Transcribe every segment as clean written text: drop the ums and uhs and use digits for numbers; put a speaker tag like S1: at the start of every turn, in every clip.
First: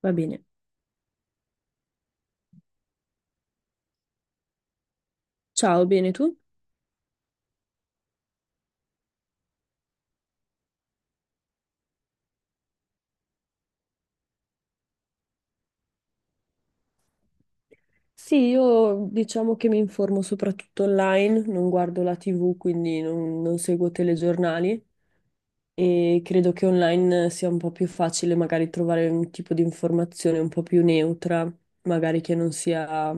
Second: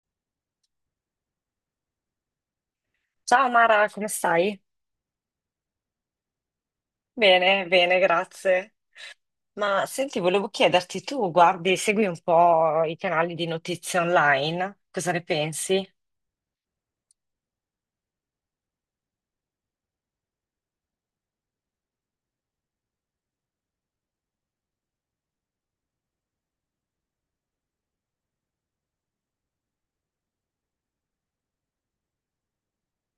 S1: Va bene.
S2: Ciao Mara, come stai?
S1: Ciao, bene tu?
S2: Bene, bene, grazie. Ma senti, volevo chiederti, tu guardi, segui un po' i canali di notizie online, cosa ne pensi?
S1: Sì, io diciamo che mi informo soprattutto online, non guardo la TV, quindi non seguo telegiornali, e credo che online sia un po' più facile magari trovare un tipo di informazione un po' più neutra, magari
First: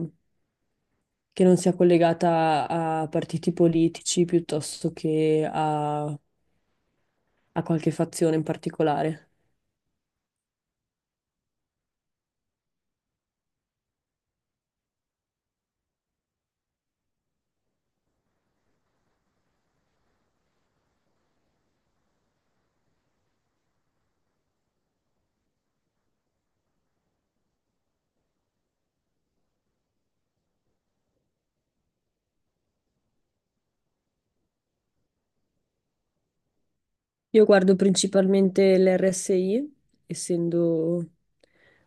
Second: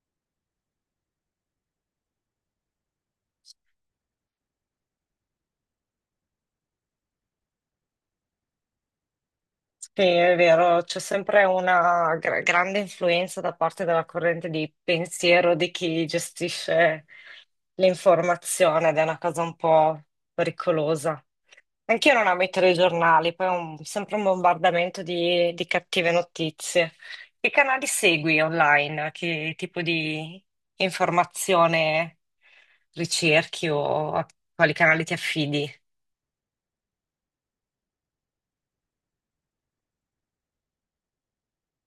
S1: che non sia collegata a partiti politici piuttosto che a qualche fazione in particolare.
S2: Sì, è vero, c'è sempre una grande influenza da parte della corrente di pensiero di chi gestisce l'informazione ed è una cosa un po' pericolosa. Anch'io non amo i telegiornali, poi sempre un bombardamento di cattive notizie. Che canali segui online? Che tipo di informazione ricerchi o a quali canali ti affidi?
S1: Io guardo principalmente l'RSI, essendo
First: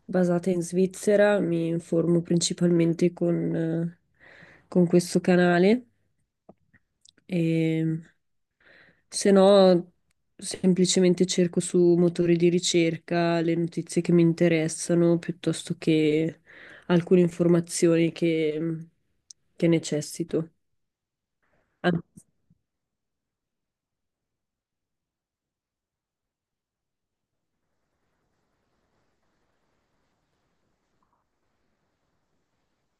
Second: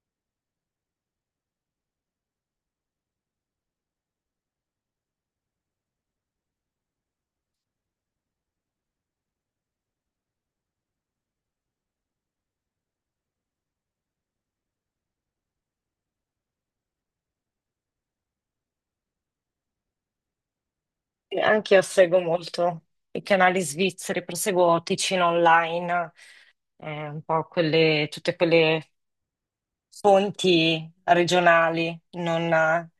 S1: basata in Svizzera, mi informo principalmente con questo canale e se no semplicemente cerco su motori di ricerca le notizie che mi interessano piuttosto che alcune che necessito.
S2: Anche io
S1: An-
S2: seguo molto i canali svizzeri, proseguo Ticino Online, un po' quelle, tutte quelle fonti regionali, non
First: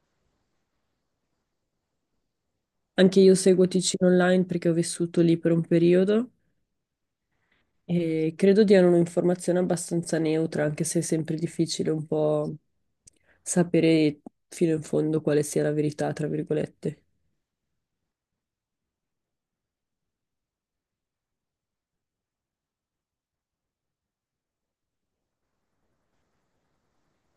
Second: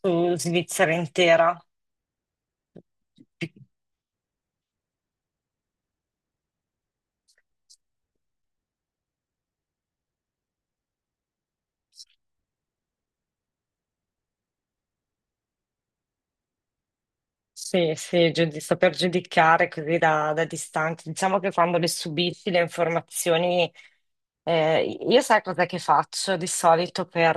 S2: su Svizzera intera.
S1: Anche io seguo Ticino Online perché ho vissuto lì per un periodo e credo diano un'informazione abbastanza neutra, anche se è sempre difficile un po' sapere fino in fondo quale sia la verità, tra virgolette.
S2: Sì, sì, saper giudicare così da distanza. Diciamo che quando le subisci le informazioni, io sai cosa che faccio di solito per,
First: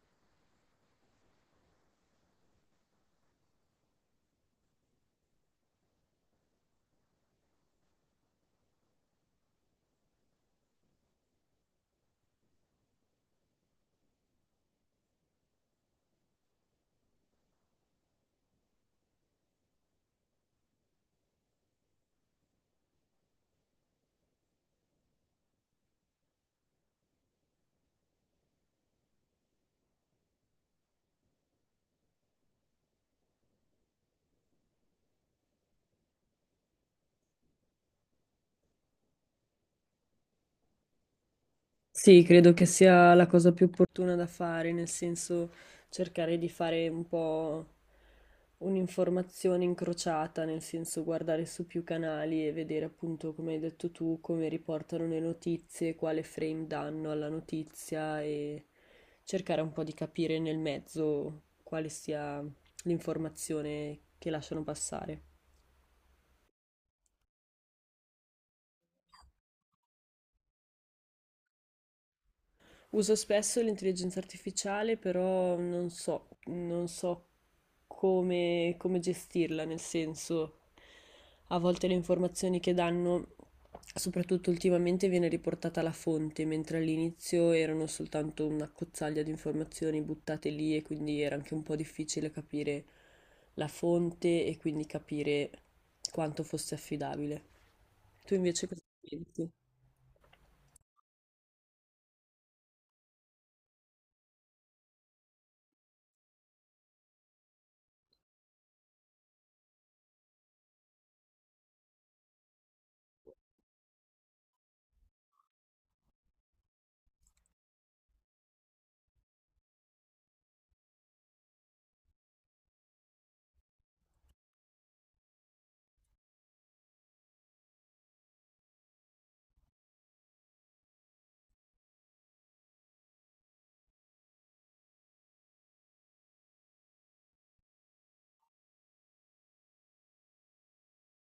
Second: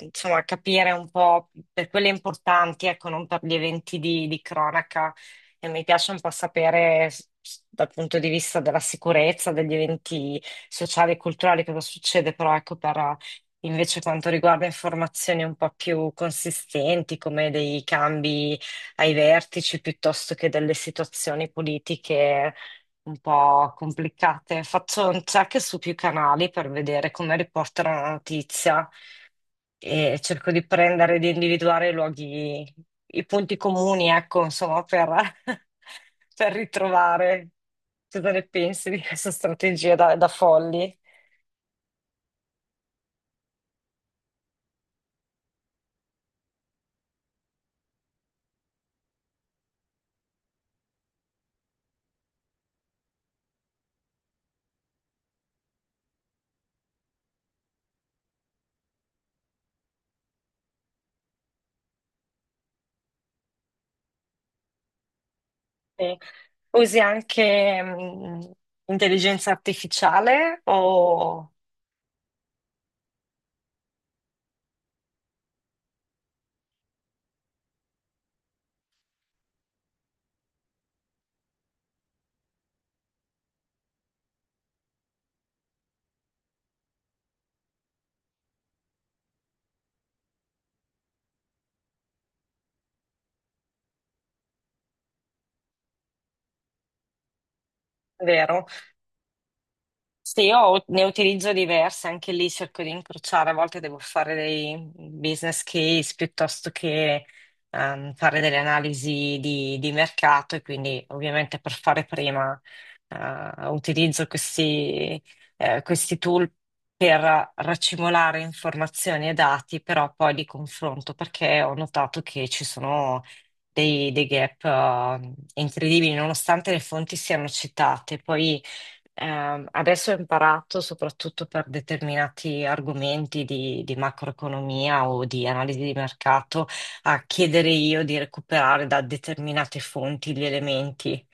S2: insomma, capire un po' per quelle importanti, ecco, non per gli eventi di cronaca. E mi piace un po' sapere dal punto di vista della sicurezza, degli eventi sociali e culturali cosa succede, però ecco invece quanto riguarda informazioni un po' più consistenti, come dei cambi ai vertici piuttosto che delle situazioni politiche un po' complicate. Faccio un check su più canali per vedere come riportano la notizia e cerco di prendere, di individuare i luoghi, i punti comuni, ecco, insomma, per, per ritrovare. Cosa ne pensi di questa strategia da folli?
S1: Sì, credo che sia la cosa più opportuna da fare, nel senso cercare di fare un po' un'informazione incrociata, nel senso guardare su più canali e vedere appunto, come hai detto tu, come riportano le notizie, quale frame danno alla notizia e cercare un po' di capire nel mezzo quale sia l'informazione che lasciano passare.
S2: Sì. Usi anche intelligenza artificiale o
S1: Uso spesso l'intelligenza artificiale, però non so come, come gestirla, nel senso, a volte le informazioni che danno, soprattutto ultimamente, viene riportata la fonte, mentre all'inizio erano soltanto una cozzaglia di informazioni buttate lì, e quindi era anche un po' difficile capire la fonte e quindi capire quanto fosse affidabile. Tu
S2: vero?
S1: invece cosa pensi?
S2: Sì, io ne utilizzo diverse, anche lì cerco di incrociare, a volte devo fare dei business case piuttosto che fare delle analisi di mercato e quindi ovviamente per fare prima, utilizzo questi, questi tool per raccimolare informazioni e dati, però poi li confronto perché ho notato che ci sono dei gap incredibili, nonostante le fonti siano citate. Poi adesso ho imparato soprattutto per determinati argomenti di macroeconomia o di analisi di mercato a chiedere io di recuperare da determinate fonti gli elementi,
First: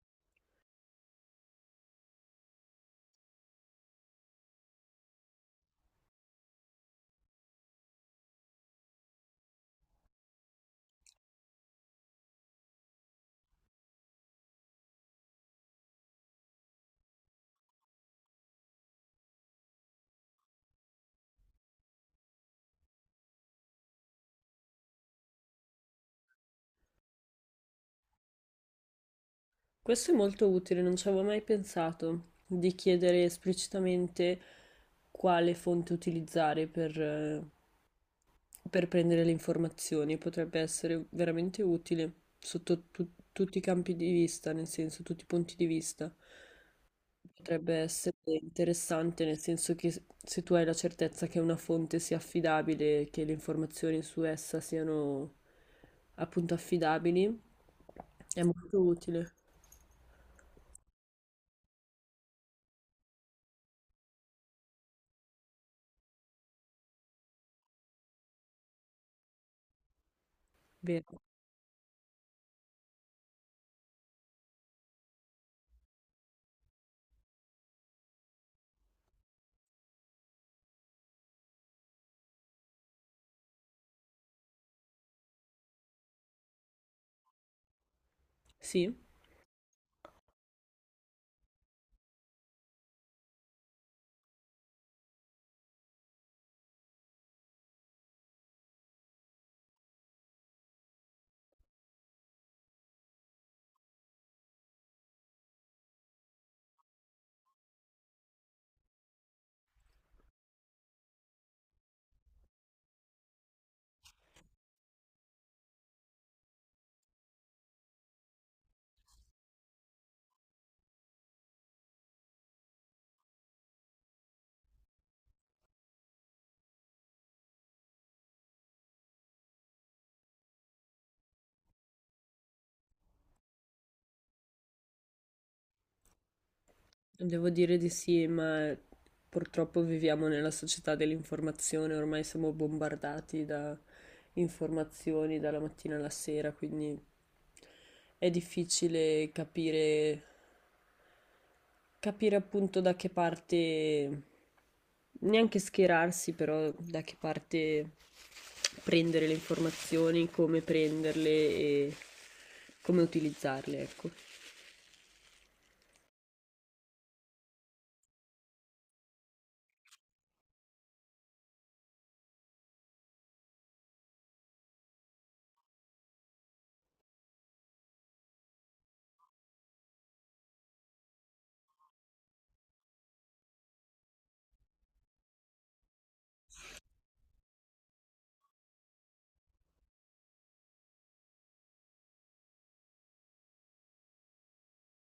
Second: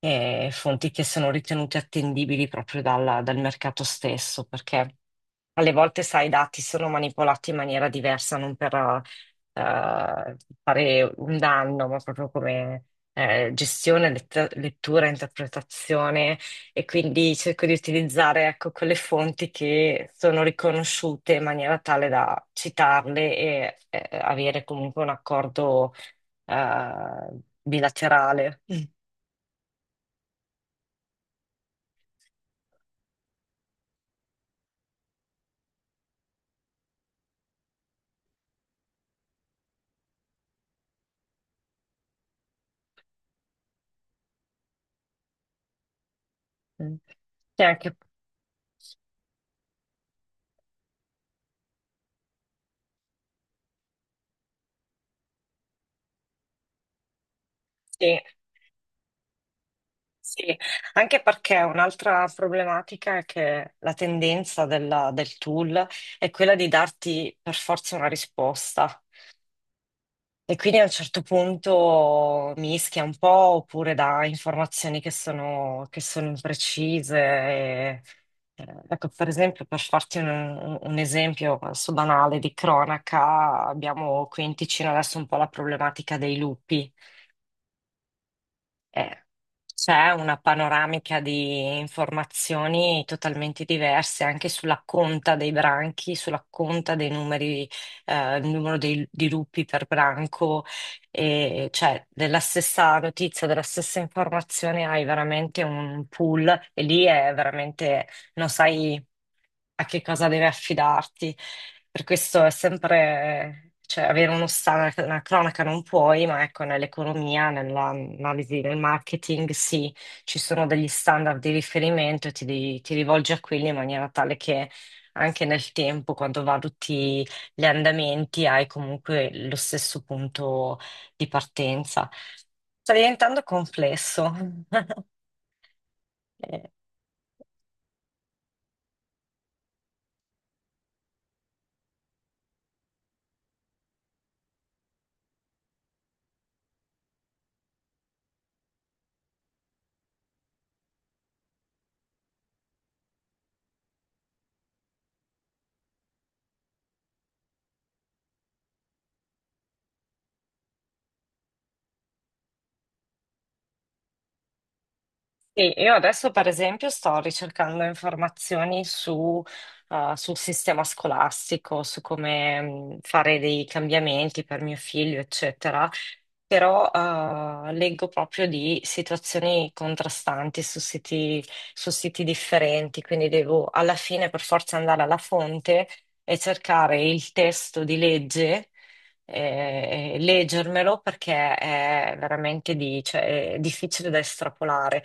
S2: fonti che sono ritenute attendibili proprio dal mercato stesso, perché alle volte, sai, i dati sono manipolati in maniera diversa, non per fare un danno, ma proprio come gestione, lettura, interpretazione. E quindi cerco di utilizzare, ecco, quelle fonti che sono riconosciute in maniera tale da citarle e avere comunque un accordo bilaterale.
S1: Questo è molto utile, non ci avevo mai pensato di chiedere esplicitamente quale fonte utilizzare per prendere le informazioni. Potrebbe essere veramente utile sotto tutti i campi di vista, nel senso, tutti i punti di vista.
S2: Mm. E
S1: Potrebbe
S2: anche,
S1: essere interessante, nel senso che se tu hai la certezza che una fonte sia affidabile, che le informazioni su essa siano appunto affidabili,
S2: sì.
S1: è molto utile,
S2: Sì, anche perché un'altra problematica è che la tendenza del tool è quella di darti per forza una risposta e quindi a un
S1: vero?
S2: certo punto mischia un po' oppure dà informazioni che sono imprecise. Ecco, per esempio, per farti un esempio adesso banale di cronaca, abbiamo qui in Ticino adesso un po' la problematica dei lupi.
S1: Sì.
S2: Eh, C'è una panoramica di informazioni totalmente diverse anche sulla conta dei branchi, sulla conta dei numeri, il numero di lupi per branco, e cioè della stessa notizia, della stessa informazione hai veramente un pool e lì è veramente non sai a che cosa deve affidarti. Per questo è sempre, cioè, avere uno una cronaca non puoi, ma ecco, nell'economia, nell'analisi del marketing, sì, ci sono degli standard di riferimento e ti, ti rivolgi a quelli in maniera tale che anche nel tempo, quando valuti gli andamenti, hai comunque lo stesso punto di partenza. Sta diventando complesso. Eh,
S1: Devo dire di sì, ma purtroppo viviamo nella società dell'informazione, ormai siamo bombardati da informazioni dalla mattina alla sera, quindi è difficile capire, capire appunto da che parte, neanche schierarsi, però da che parte prendere le informazioni, come prenderle e come utilizzarle, ecco.
S2: Sì, io adesso per esempio sto ricercando informazioni su, sul sistema scolastico, su come fare dei cambiamenti per mio figlio, eccetera, però leggo proprio di situazioni contrastanti su siti differenti, quindi devo alla fine per forza andare alla fonte e cercare il testo di legge, leggermelo perché è veramente cioè, è difficile da estrapolare.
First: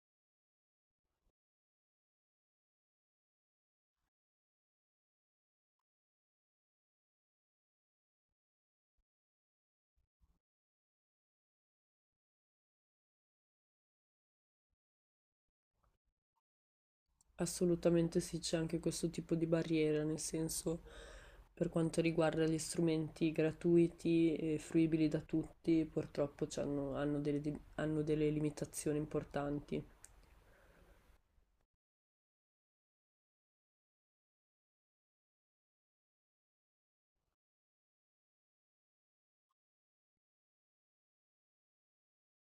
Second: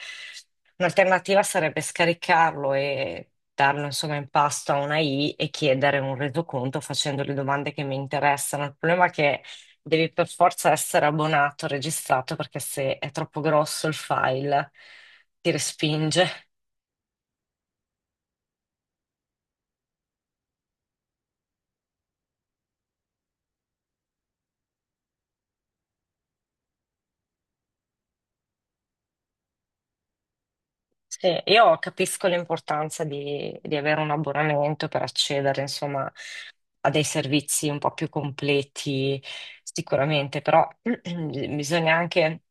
S2: Un'alternativa sarebbe scaricarlo e darlo insomma in pasto a una I e chiedere un resoconto facendo le domande che mi interessano. Il problema è che devi per forza essere abbonato, registrato, perché se è troppo grosso il file ti respinge.
S1: Assolutamente sì, c'è anche questo tipo di barriera, nel senso per quanto riguarda gli strumenti gratuiti e fruibili da tutti, purtroppo hanno hanno delle limitazioni importanti.
S2: Sì, io capisco l'importanza di avere un abbonamento per accedere, insomma, a dei servizi un po' più completi, sicuramente, però bisogna anche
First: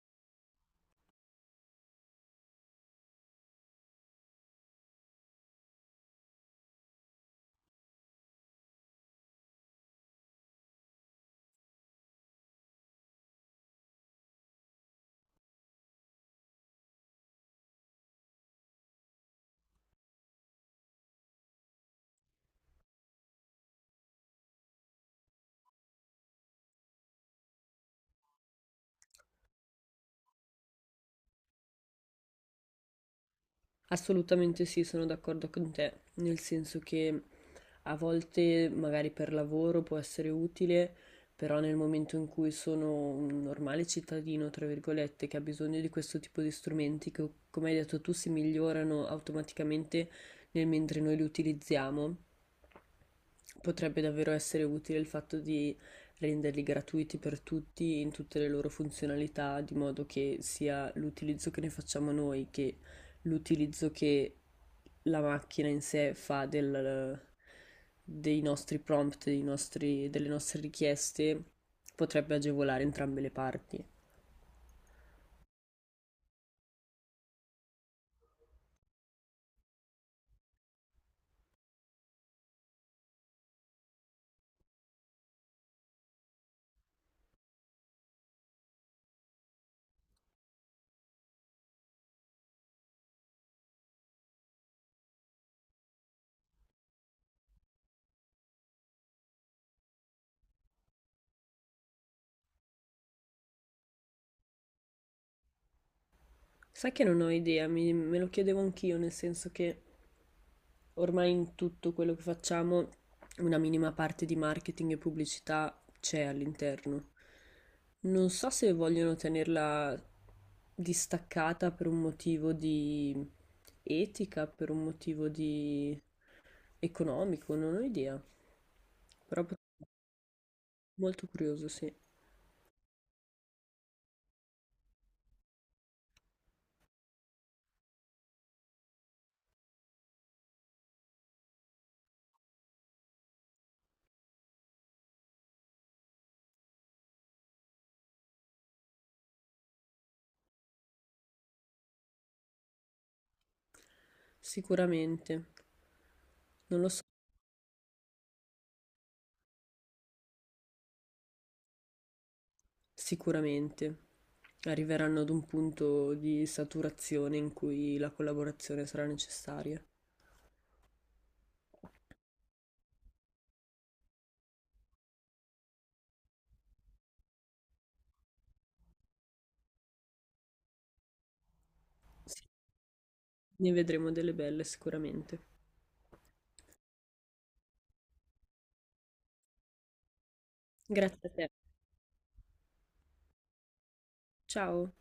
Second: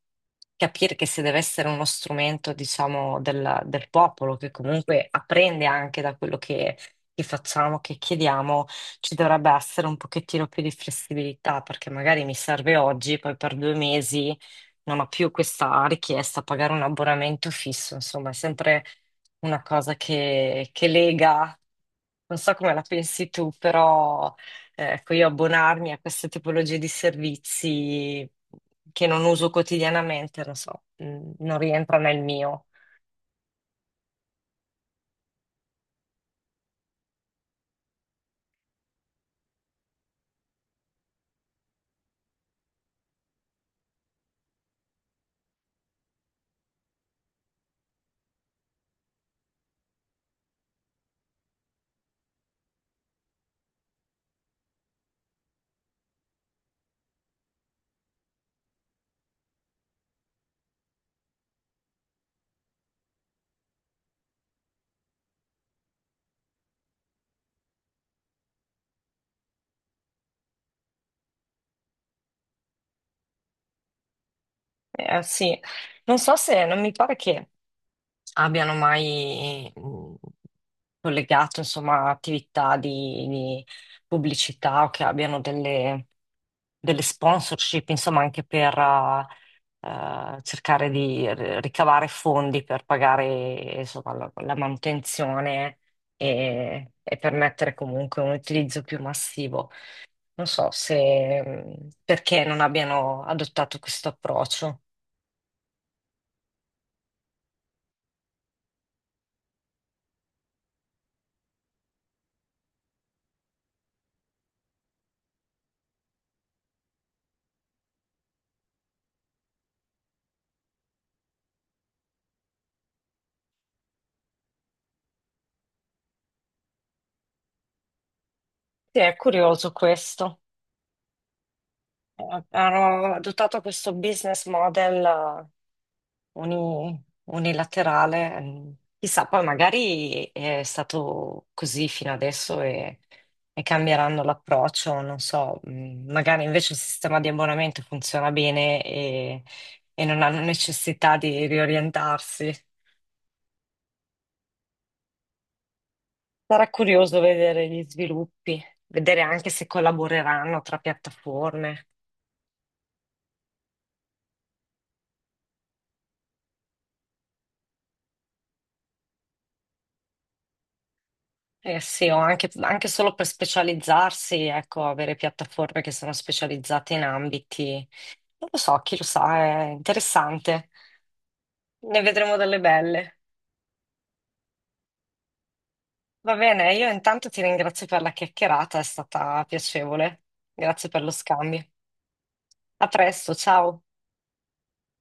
S2: capire che se deve essere uno strumento, diciamo, del popolo, che comunque apprende anche da quello che facciamo, che chiediamo, ci dovrebbe essere un pochettino più di flessibilità, perché magari mi serve oggi, poi per 2 mesi non ho più questa richiesta a pagare un abbonamento fisso, insomma, è sempre una cosa che lega. Non so come la pensi tu, però ecco, io abbonarmi a queste tipologie di servizi che non uso quotidianamente, non so, non rientra nel mio.
S1: Assolutamente sì, sono d'accordo con te, nel senso che a volte magari per lavoro può essere utile, però nel momento in cui sono un normale cittadino, tra virgolette, che ha bisogno di questo tipo di strumenti che, come hai detto tu, si migliorano automaticamente nel mentre noi li utilizziamo, potrebbe davvero essere utile il fatto di renderli gratuiti per tutti in tutte le loro funzionalità, di modo che sia l'utilizzo che ne facciamo noi che l'utilizzo che la macchina in sé fa dei nostri prompt, delle nostre richieste, potrebbe agevolare entrambe le parti.
S2: Sì, non so se non mi pare che abbiano mai collegato, insomma, attività di pubblicità o che abbiano delle sponsorship, insomma, anche per cercare di ricavare fondi per pagare, insomma, la manutenzione e permettere comunque un utilizzo più massivo. Non so se perché non abbiano adottato questo approccio.
S1: Sai che non ho idea, me lo chiedevo anch'io, nel senso che ormai in tutto quello che facciamo una minima parte di marketing e pubblicità c'è all'interno. Non so se vogliono tenerla distaccata per un motivo di etica, per un motivo di economico, non ho idea.
S2: Sì, è
S1: Però
S2: curioso questo.
S1: molto curioso, sì.
S2: Hanno adottato questo business model unilaterale. Chissà, poi magari è stato così fino adesso e cambieranno l'approccio, non so, magari invece il sistema di abbonamento funziona bene e non hanno necessità di riorientarsi.
S1: Sicuramente,
S2: Sarà
S1: non lo so,
S2: curioso vedere gli sviluppi, vedere anche se collaboreranno tra piattaforme.
S1: sicuramente arriveranno ad un punto di saturazione in cui la collaborazione sarà necessaria.
S2: Eh sì, o anche, anche solo per specializzarsi, ecco, avere piattaforme che sono specializzate in ambiti. Non lo so, chi lo sa, è interessante. Ne vedremo
S1: Sì.
S2: delle belle.
S1: Ne vedremo delle belle sicuramente.
S2: Va bene, io intanto ti ringrazio per la chiacchierata, è stata piacevole. Grazie per lo
S1: Grazie a te.
S2: scambio. A presto, ciao.
S1: Ciao.